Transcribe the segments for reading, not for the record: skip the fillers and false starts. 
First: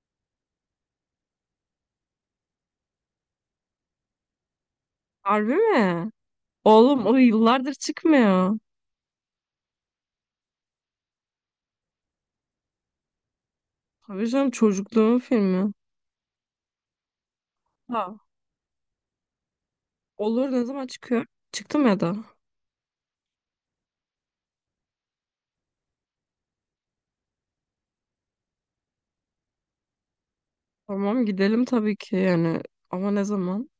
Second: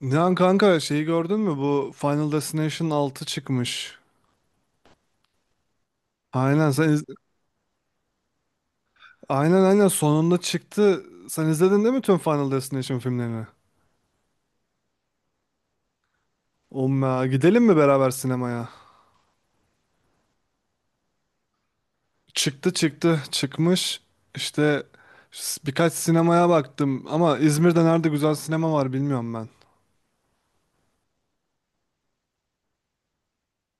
Nihan kanka şeyi gördün mü? Bu Final Destination 6 çıkmış. Harbi mi? Aynen sen iz- Oğlum o yıllardır çıkmıyor. aynen sonunda çıktı. Sen izledin değil mi tüm Final Destination filmlerini? Tabii canım çocukluğumun filmi. Umma gidelim mi beraber Ha, sinemaya? olur ne zaman çıkıyor? Çıktı mı ya da? Çıktı, çıkmış. İşte birkaç sinemaya baktım ama İzmir'de nerede güzel sinema var bilmiyorum ben. Tamam gidelim tabii ki yani. Ama ne zaman?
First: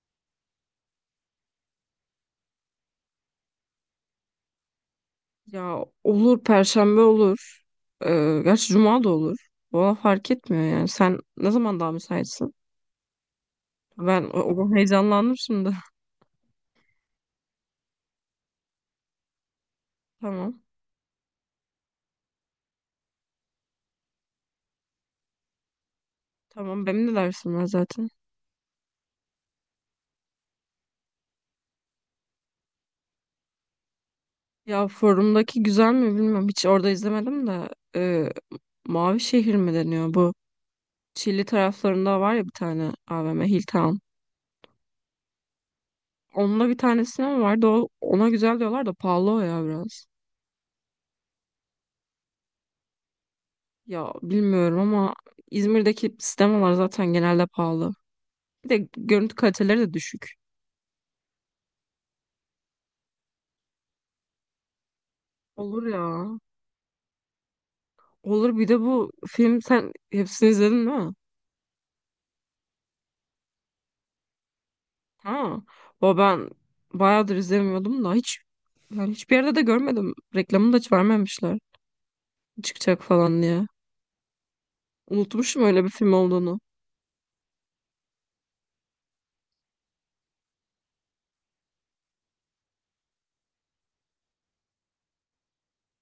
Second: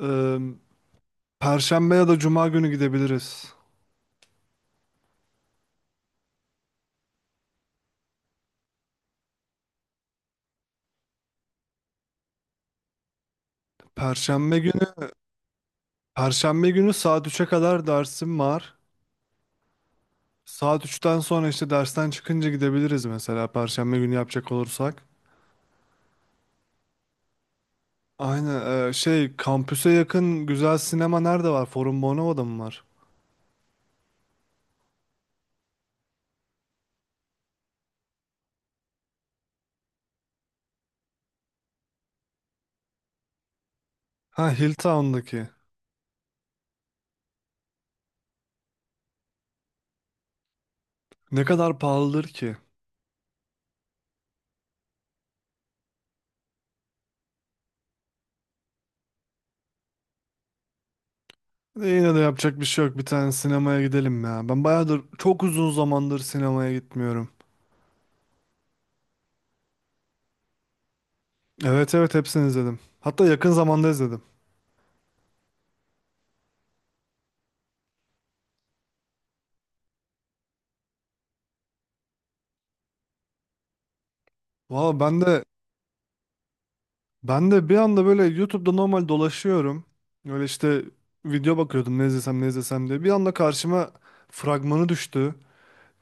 Ee, Perşembe ya da Cuma günü gidebiliriz. Ya olur Perşembe olur. Gerçi Cuma da olur. Valla fark etmiyor yani. Sen ne zaman daha müsaitsin? Ben Perşembe günü heyecanlandım şimdi. Perşembe günü saat üç'e kadar dersim var. Tamam. Saat üçten sonra işte dersten çıkınca gidebiliriz mesela Perşembe günü yapacak olursak. Tamam benim de dersim var zaten. Aynen şey kampüse yakın güzel sinema nerede var? Forum Bonova'da mı var? Ya forumdaki güzel mi bilmiyorum. Hiç orada izlemedim de. Ee, Mavi Şehir mi deniyor bu? Çilli taraflarında var ya bir tane AVM Hilltown. Ha, Hilltown'daki. Onunla bir tanesine mi vardı? Ona güzel diyorlar da pahalı o ya biraz. Ne kadar pahalıdır ki? Ya bilmiyorum ama İzmir'deki sinemalar zaten genelde pahalı. Bir de görüntü kaliteleri de düşük. Yine de yapacak bir şey yok. Bir tane sinemaya gidelim ya. Ben bayağıdır çok uzun Olur zamandır ya. sinemaya gitmiyorum. Olur bir de bu film sen hepsini izledin değil mi? Evet, evet, hepsini izledim. Hatta yakın zamanda izledim. Ha. O ben bayağıdır izlemiyordum da hiç yani hiçbir yerde de görmedim. Reklamını da hiç vermemişler. Çıkacak falan diye. Valla ben de Unutmuşum öyle bir film olduğunu. Ben de bir anda böyle YouTube'da normal dolaşıyorum. Öyle işte video bakıyordum ne izlesem ne izlesem diye. Bir anda karşıma fragmanı düştü.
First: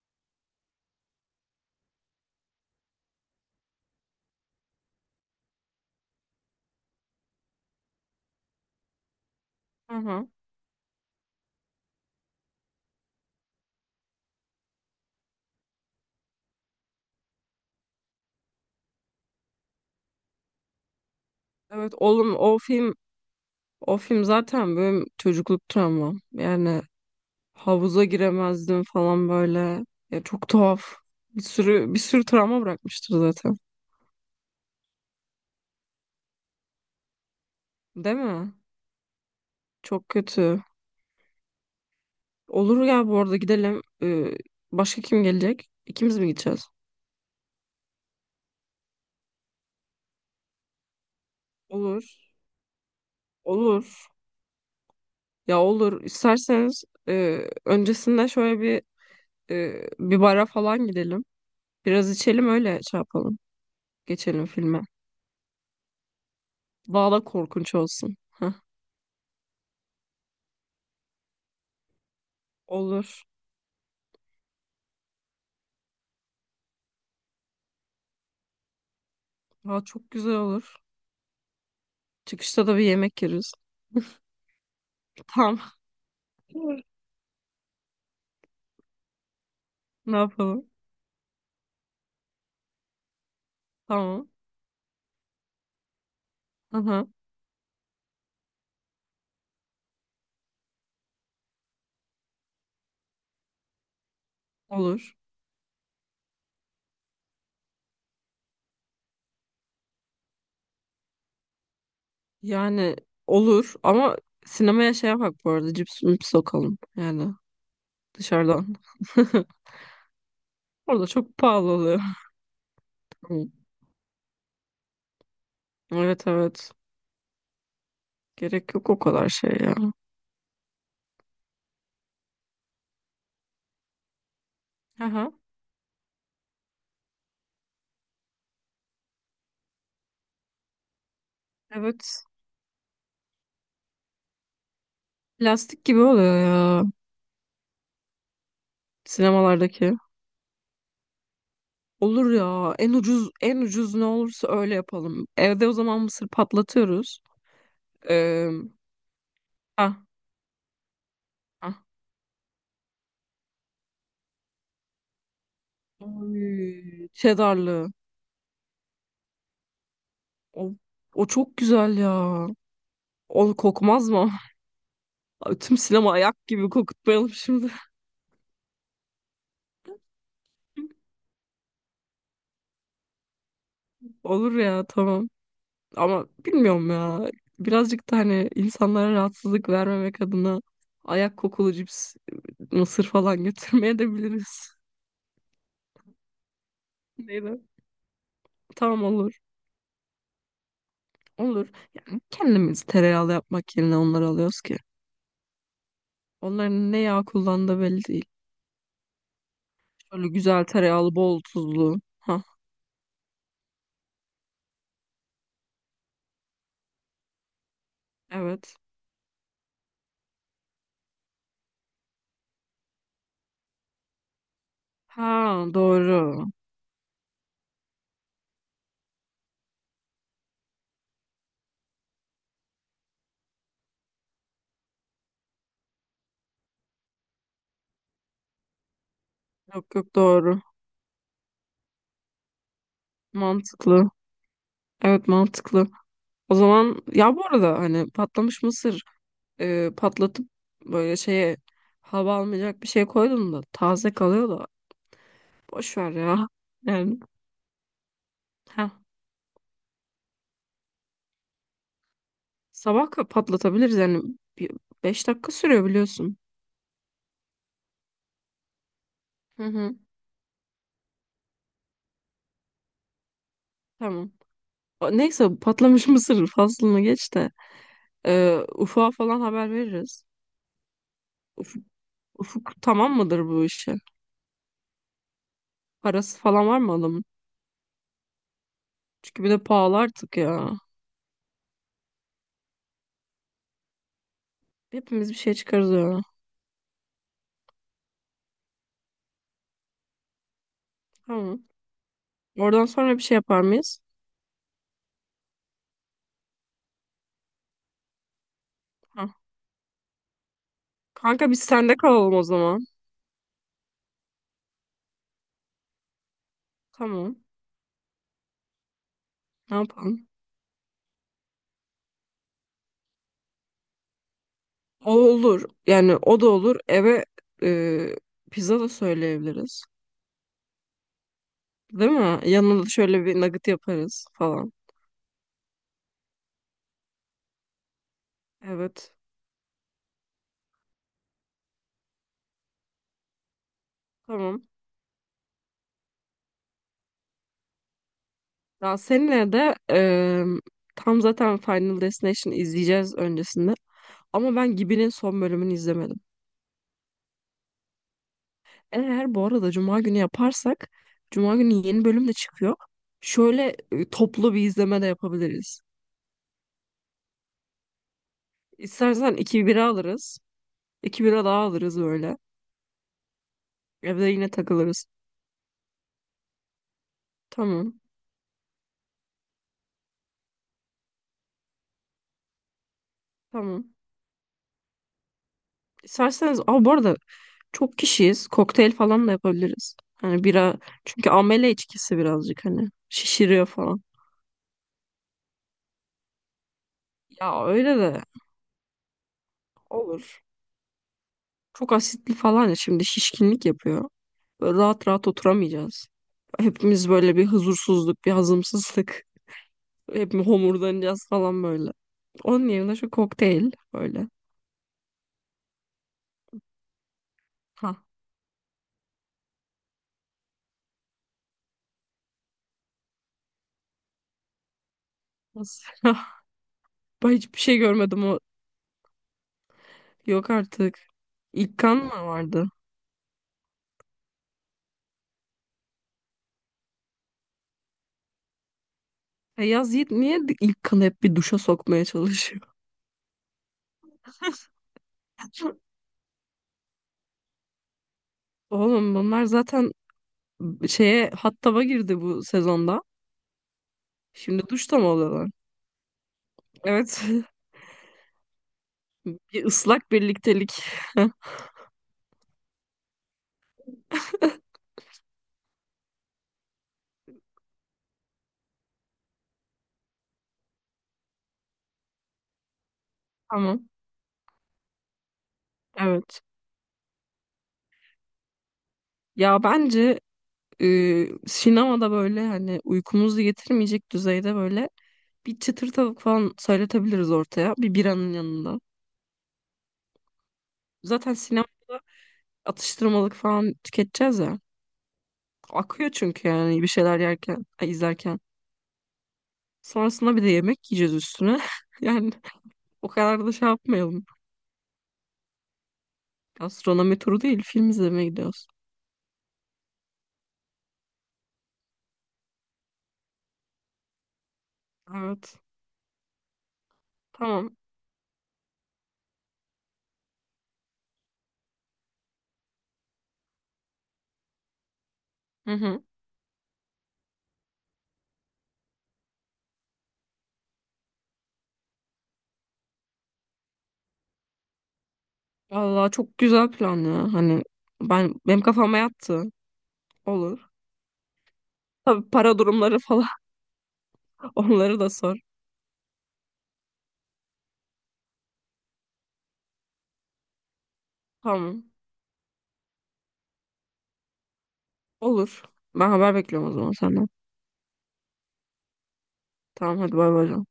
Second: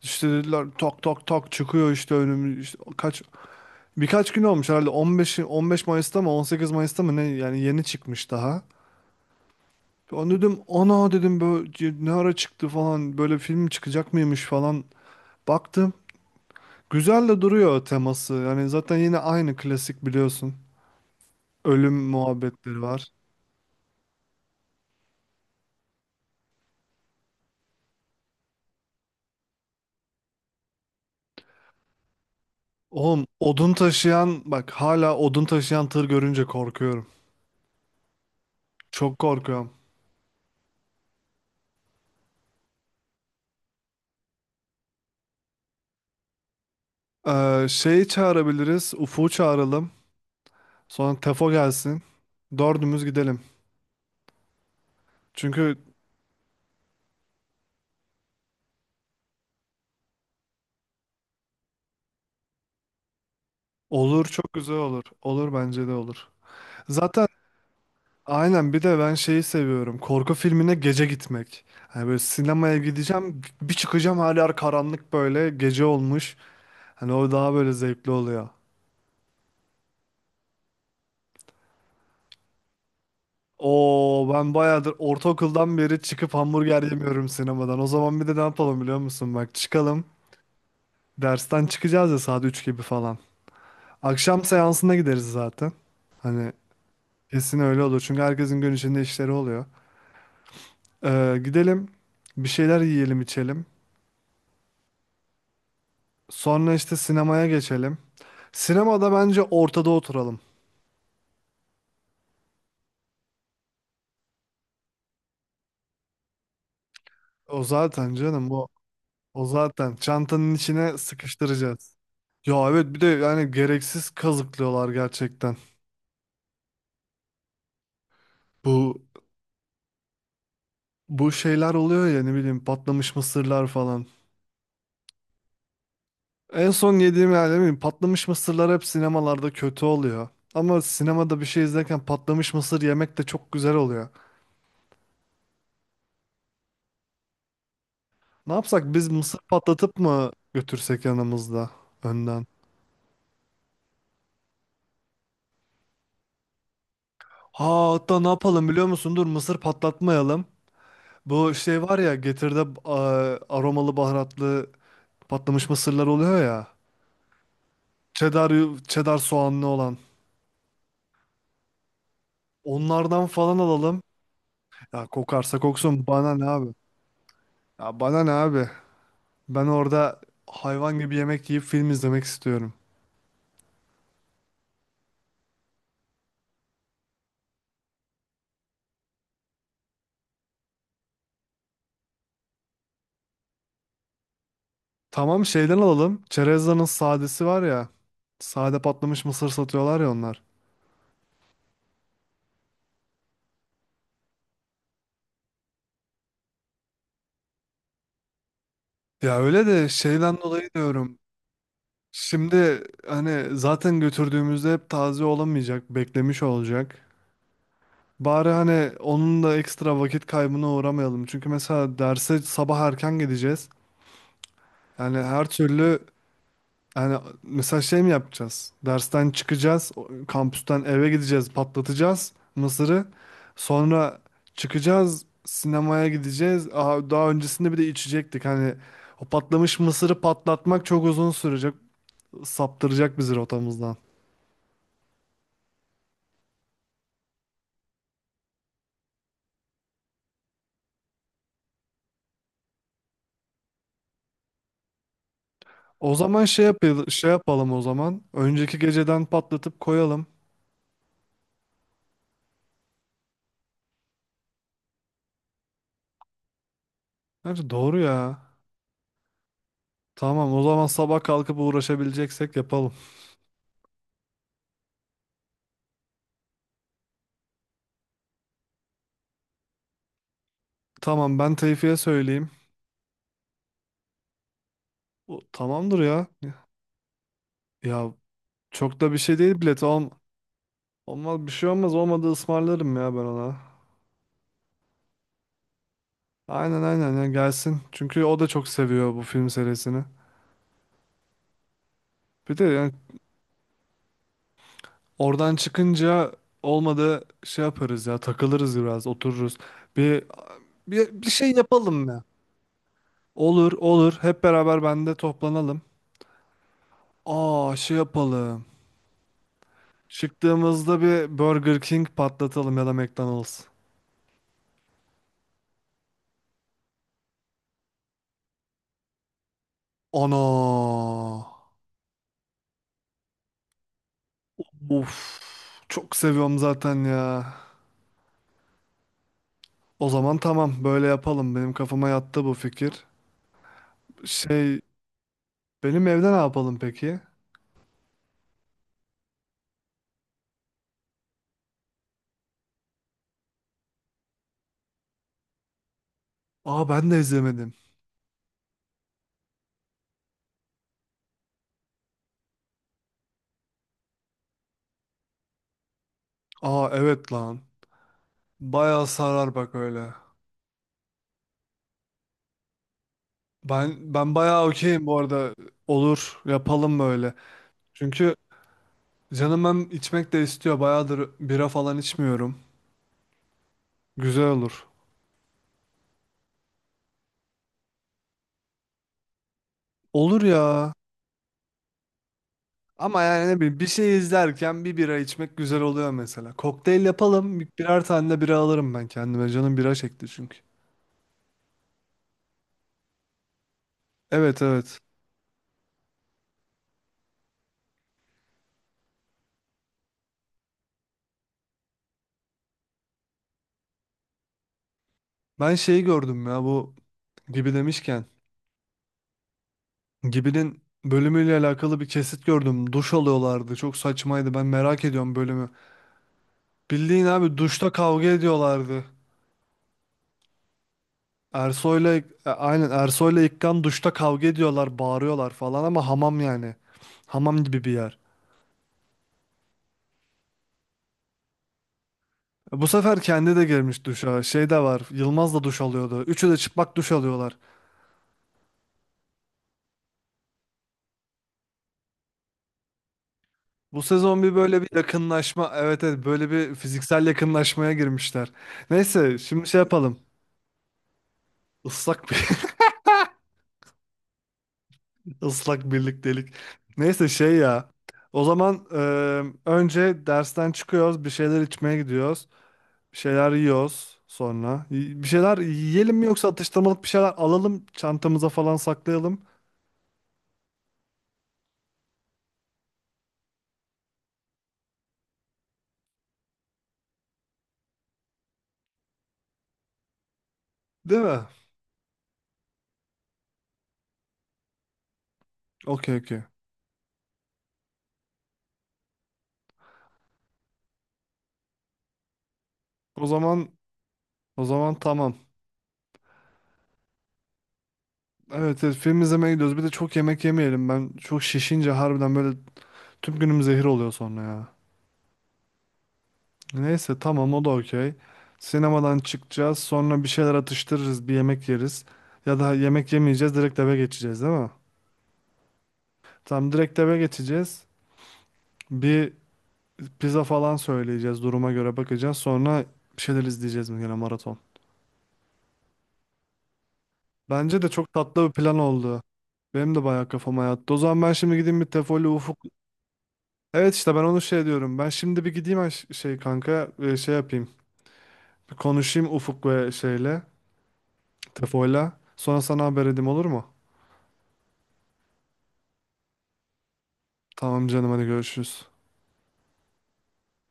İşte dediler tak tak tak çıkıyor işte önüm işte birkaç gün olmuş herhalde 15 15 Mayıs'ta mı 18 Mayıs'ta mı ne yani yeni çıkmış daha. Hı hı. Onu dedim ana dedim böyle ne ara çıktı falan böyle film çıkacak mıymış falan baktım. Güzel de duruyor teması. Yani zaten yine aynı klasik biliyorsun. Ölüm Evet oğlum o muhabbetleri film. var. O film zaten benim çocukluk travmam. Yani havuza giremezdim falan böyle. Ya çok tuhaf. Bir sürü bir sürü travma bırakmıştır Oğlum zaten. odun taşıyan bak hala odun taşıyan tır görünce korkuyorum. Değil mi? Çok korkuyorum. Çok kötü. Olur ya bu arada gidelim. Başka kim gelecek? İkimiz mi gideceğiz? Şeyi çağırabiliriz. Ufuk'u çağıralım. Sonra Tefo gelsin. Olur. Dördümüz gidelim. Olur. Ya Çünkü olur. İsterseniz öncesinde şöyle bir bara falan gidelim. Biraz içelim öyle şey yapalım. olur, Geçelim çok güzel filme. olur. Olur, bence de olur. Daha da Zaten korkunç olsun. Aynen, bir de ben şeyi seviyorum. Korku filmine gece gitmek. Hani böyle sinemaya Olur. gideceğim. Bir çıkacağım her yer karanlık böyle. Gece olmuş. Hani o daha böyle zevkli oluyor. Daha çok güzel olur. Çıkışta da bir yemek yeriz. Oo, ben bayağıdır Tamam. ortaokuldan beri çıkıp hamburger yemiyorum sinemadan. O zaman bir de ne yapalım biliyor musun? Bak çıkalım. Ne yapalım? Dersten çıkacağız ya saat 3 gibi falan. Tamam. Akşam seansına gideriz zaten. Hani Aha. kesin öyle olur. Çünkü herkesin gün içinde işleri oluyor. Gidelim. Bir şeyler yiyelim, içelim. Olur. Sonra işte sinemaya geçelim. Sinemada bence ortada oturalım. Yani olur ama sinemaya şey yapak bu arada cips mips sokalım. Yani O zaten canım bu dışarıdan. O zaten. Çantanın içine Orada çok pahalı sıkıştıracağız. oluyor. Ya evet, bir de Hı. yani gereksiz kazıklıyorlar gerçekten. Evet evet. Gerek yok o Bu kadar şey ya. Bu şeyler oluyor ya, ne bileyim patlamış mısırlar falan. Aha. En son yediğim yani, ne bileyim, patlamış mısırlar hep sinemalarda kötü oluyor. Ama sinemada bir şey izlerken Evet. patlamış mısır yemek de çok güzel oluyor. Plastik gibi oluyor ya Ne yapsak biz mısır sinemalardaki. patlatıp mı götürsek yanımızda Olur önden? ya. En ucuz en ucuz ne olursa öyle yapalım. Evde o zaman mısır patlatıyoruz. Ha hatta ne Ee, yapalım biliyor musun? Dur, mısır ah, patlatmayalım. Bu şey ah. var ya, Getir'de aromalı baharatlı patlamış mısırlar oluyor ya. Oy, Cheddarlı. Cheddar, cheddar soğanlı olan. O, o çok güzel ya. Onlardan O falan alalım. kokmaz mı? Ya kokarsa Ay, tüm koksun, sinema bana ne ayak gibi abi? kokutmayalım şimdi. Ya bana ne abi? Ben orada hayvan gibi yemek yiyip film izlemek istiyorum. Olur ya tamam. Ama bilmiyorum ya. Birazcık da hani insanlara rahatsızlık vermemek adına ayak kokulu cips, mısır falan götürmeye de biliriz. Tamam, şeyden alalım. Çerezdan'ın sadesi Neydi? var ya. Sade Tamam patlamış olur. mısır satıyorlar ya onlar. Olur. Kendimiz tereyağlı yapmak yerine onları alıyoruz ki. Onların ne yağ kullandığı belli değil. Ya öyle de Şöyle şeyden güzel dolayı tereyağlı, diyorum. bol tuzlu. Ha, Şimdi hani zaten götürdüğümüzde hep taze olamayacak, beklemiş olacak. Bari evet. hani onun da ekstra vakit kaybına uğramayalım. Çünkü mesela derse sabah erken gideceğiz. Yani her Ha türlü, doğru. yani mesela şey mi yapacağız? Dersten çıkacağız, kampüsten eve gideceğiz, patlatacağız mısırı. Sonra çıkacağız, sinemaya gideceğiz. Aha, daha öncesinde bir de içecektik. Hani o patlamış Yok yok mısırı doğru. patlatmak çok uzun sürecek, saptıracak bizi rotamızdan. Mantıklı. Evet mantıklı. O zaman ya bu arada hani patlamış mısır patlatıp böyle şeye hava almayacak bir şey koydum da taze kalıyor da boş ver O zaman ya. şey yapalım, Yani şey yapalım o zaman. Önceki ha geceden patlatıp koyalım. sabah patlatabiliriz yani bir, 5 dakika sürüyor biliyorsun. Bence doğru ya. Hı hı. Tamam, o zaman sabah kalkıp uğraşabileceksek yapalım. Tamam. Neyse patlamış mısır faslını geç de Ufuk'a falan haber veririz. Tamam, ben Ufuk, Tevfik'e söyleyeyim. Ufuk tamam mıdır bu işe? Tamamdır ya. Parası falan var mı adamın? Ya çok da bir şey Çünkü bir de değil bilet. pahalı artık ya. olmaz, bir şey olmaz. Olmadı ısmarlarım ya ben ona. Hepimiz bir şey çıkarız ya. Aynen, aynen, ya gelsin. Çünkü o da çok seviyor bu film serisini. Tamam. Bir de Oradan yani sonra bir şey yapar mıyız? oradan çıkınca olmadı şey yaparız ya, takılırız, biraz Ha. otururuz. Bir, bir Kanka şey biz sende yapalım ya. kalalım o zaman. Olur, olur, hep beraber bende toplanalım. Tamam. Aa, şey yapalım. Ne yapalım? Çıktığımızda bir Burger King patlatalım ya da McDonald's. O olur. Yani o da olur. Eve e, pizza da söyleyebiliriz. Ana. Değil mi? Yanına da şöyle bir nugget yaparız falan. Of. Çok seviyorum zaten ya. Evet. O zaman tamam, böyle yapalım. Benim kafama yattı bu fikir. Tamam. Şey, benim evde ne yapalım peki? Ya seninle de tam zaten Final Destination izleyeceğiz öncesinde. Ama ben Gibi'nin son bölümünü izlemedim. Aa, ben de izlemedim. Eğer bu arada Cuma günü yaparsak Cuma günü yeni bölüm de çıkıyor. Şöyle toplu bir izleme de yapabiliriz. Aa, evet lan. Bayağı İstersen sarar iki bak bira öyle. alırız. İki bira daha alırız böyle. Evde Ben yine bayağı okeyim takılırız. bu arada. Olur, yapalım böyle. Tamam. Çünkü canım hem içmek de istiyor. Bayağıdır bira falan içmiyorum. Tamam. Güzel olur. İsterseniz bu arada çok kişiyiz. Kokteyl falan da yapabiliriz. Olur Hani bira ya. çünkü amele içkisi birazcık hani Ama yani ne şişiriyor bileyim, bir falan. şey izlerken bir bira içmek güzel oluyor mesela. Kokteyl yapalım. Ya öyle Birer de tane de bira alırım ben kendime. Canım bira çekti olur. çünkü. Çok asitli falan ya şimdi şişkinlik yapıyor. Evet, Böyle evet. rahat rahat oturamayacağız. Hepimiz böyle bir huzursuzluk, bir hazımsızlık. Hepimiz homurdanacağız falan böyle. Onun yerine şu kokteyl böyle. Ben şeyi gördüm ya, bu Gibi Ha. demişken. Gibi'nin bölümüyle alakalı bir kesit gördüm. Duş alıyorlardı. Çok saçmaydı. Ben merak ediyorum bölümü. Nasıl? Bildiğin Ben abi hiçbir şey duşta görmedim kavga o. ediyorlardı. Yok artık. İlk kan mı Ersoy'la e, vardı? aynen Ersoy'la İkkan duşta kavga ediyorlar, bağırıyorlar falan ama hamam yani. Hamam gibi bir yer. Ya Yaz Yiğit niye ilk kanı hep bir duşa sokmaya çalışıyor? Bu sefer kendi de girmiş duşa. Şey de var. Yılmaz da duş alıyordu. Üçü de çıplak duş alıyorlar. Oğlum bunlar zaten şeye hattaba girdi bu sezonda. Bu sezon bir Şimdi böyle bir duşta mı oluyorlar? yakınlaşma, evet, evet, böyle bir Evet. fiziksel yakınlaşmaya girmişler. Neyse Bir şimdi şey ıslak yapalım. birliktelik. Islak bir ıslak birliktelik. Neyse şey ya. O zaman önce dersten çıkıyoruz, bir şeyler içmeye gidiyoruz. Bir şeyler Tamam. yiyoruz sonra. Bir şeyler yiyelim mi Evet. yoksa atıştırmalık bir şeyler alalım, çantamıza falan saklayalım. Ya bence sinemada böyle hani uykumuzu getirmeyecek düzeyde böyle bir çıtır tavuk falan söyletebiliriz ortaya. Bir biranın yanında. Değil Zaten mi? sinemada atıştırmalık falan tüketeceğiz ya. Akıyor Okey, okey. çünkü yani bir şeyler yerken, izlerken. Sonrasında bir de yemek yiyeceğiz üstüne. Yani o O kadar da şey zaman yapmayalım. o zaman tamam. Gastronomi turu değil, film izlemeye gidiyoruz. Evet, evet, film izlemeye gidiyoruz. Bir de çok yemek yemeyelim. Ben çok şişince harbiden böyle tüm günüm zehir oluyor sonra ya. Evet. Neyse tamam, o da Tamam. okey. Sinemadan çıkacağız. Sonra bir şeyler atıştırırız. Bir yemek yeriz. Ya da yemek yemeyeceğiz. Direkt eve geçeceğiz değil mi? Hı hı. Tamam, direkt eve geçeceğiz. Bir pizza falan söyleyeceğiz. Duruma göre bakacağız. Sonra bir şeyler izleyeceğiz mi gene, maraton. Vallahi çok güzel plan ya. Hani Bence de çok ben tatlı bir benim plan kafama oldu. yattı. Benim de bayağı kafama Olur. yattı. O zaman ben şimdi gideyim bir Tefoli Tabii Ufuk. para durumları falan Evet işte ben onu şey diyorum. onları Ben da sor. şimdi bir gideyim kanka, şey yapayım. Bir konuşayım Ufuk ve şeyle. Tamam. Tefoyla. Sonra sana haber edeyim olur mu? Olur. Ben haber bekliyorum o zaman senden. Tamam canım, hadi görüşürüz. Tamam hadi bay bay.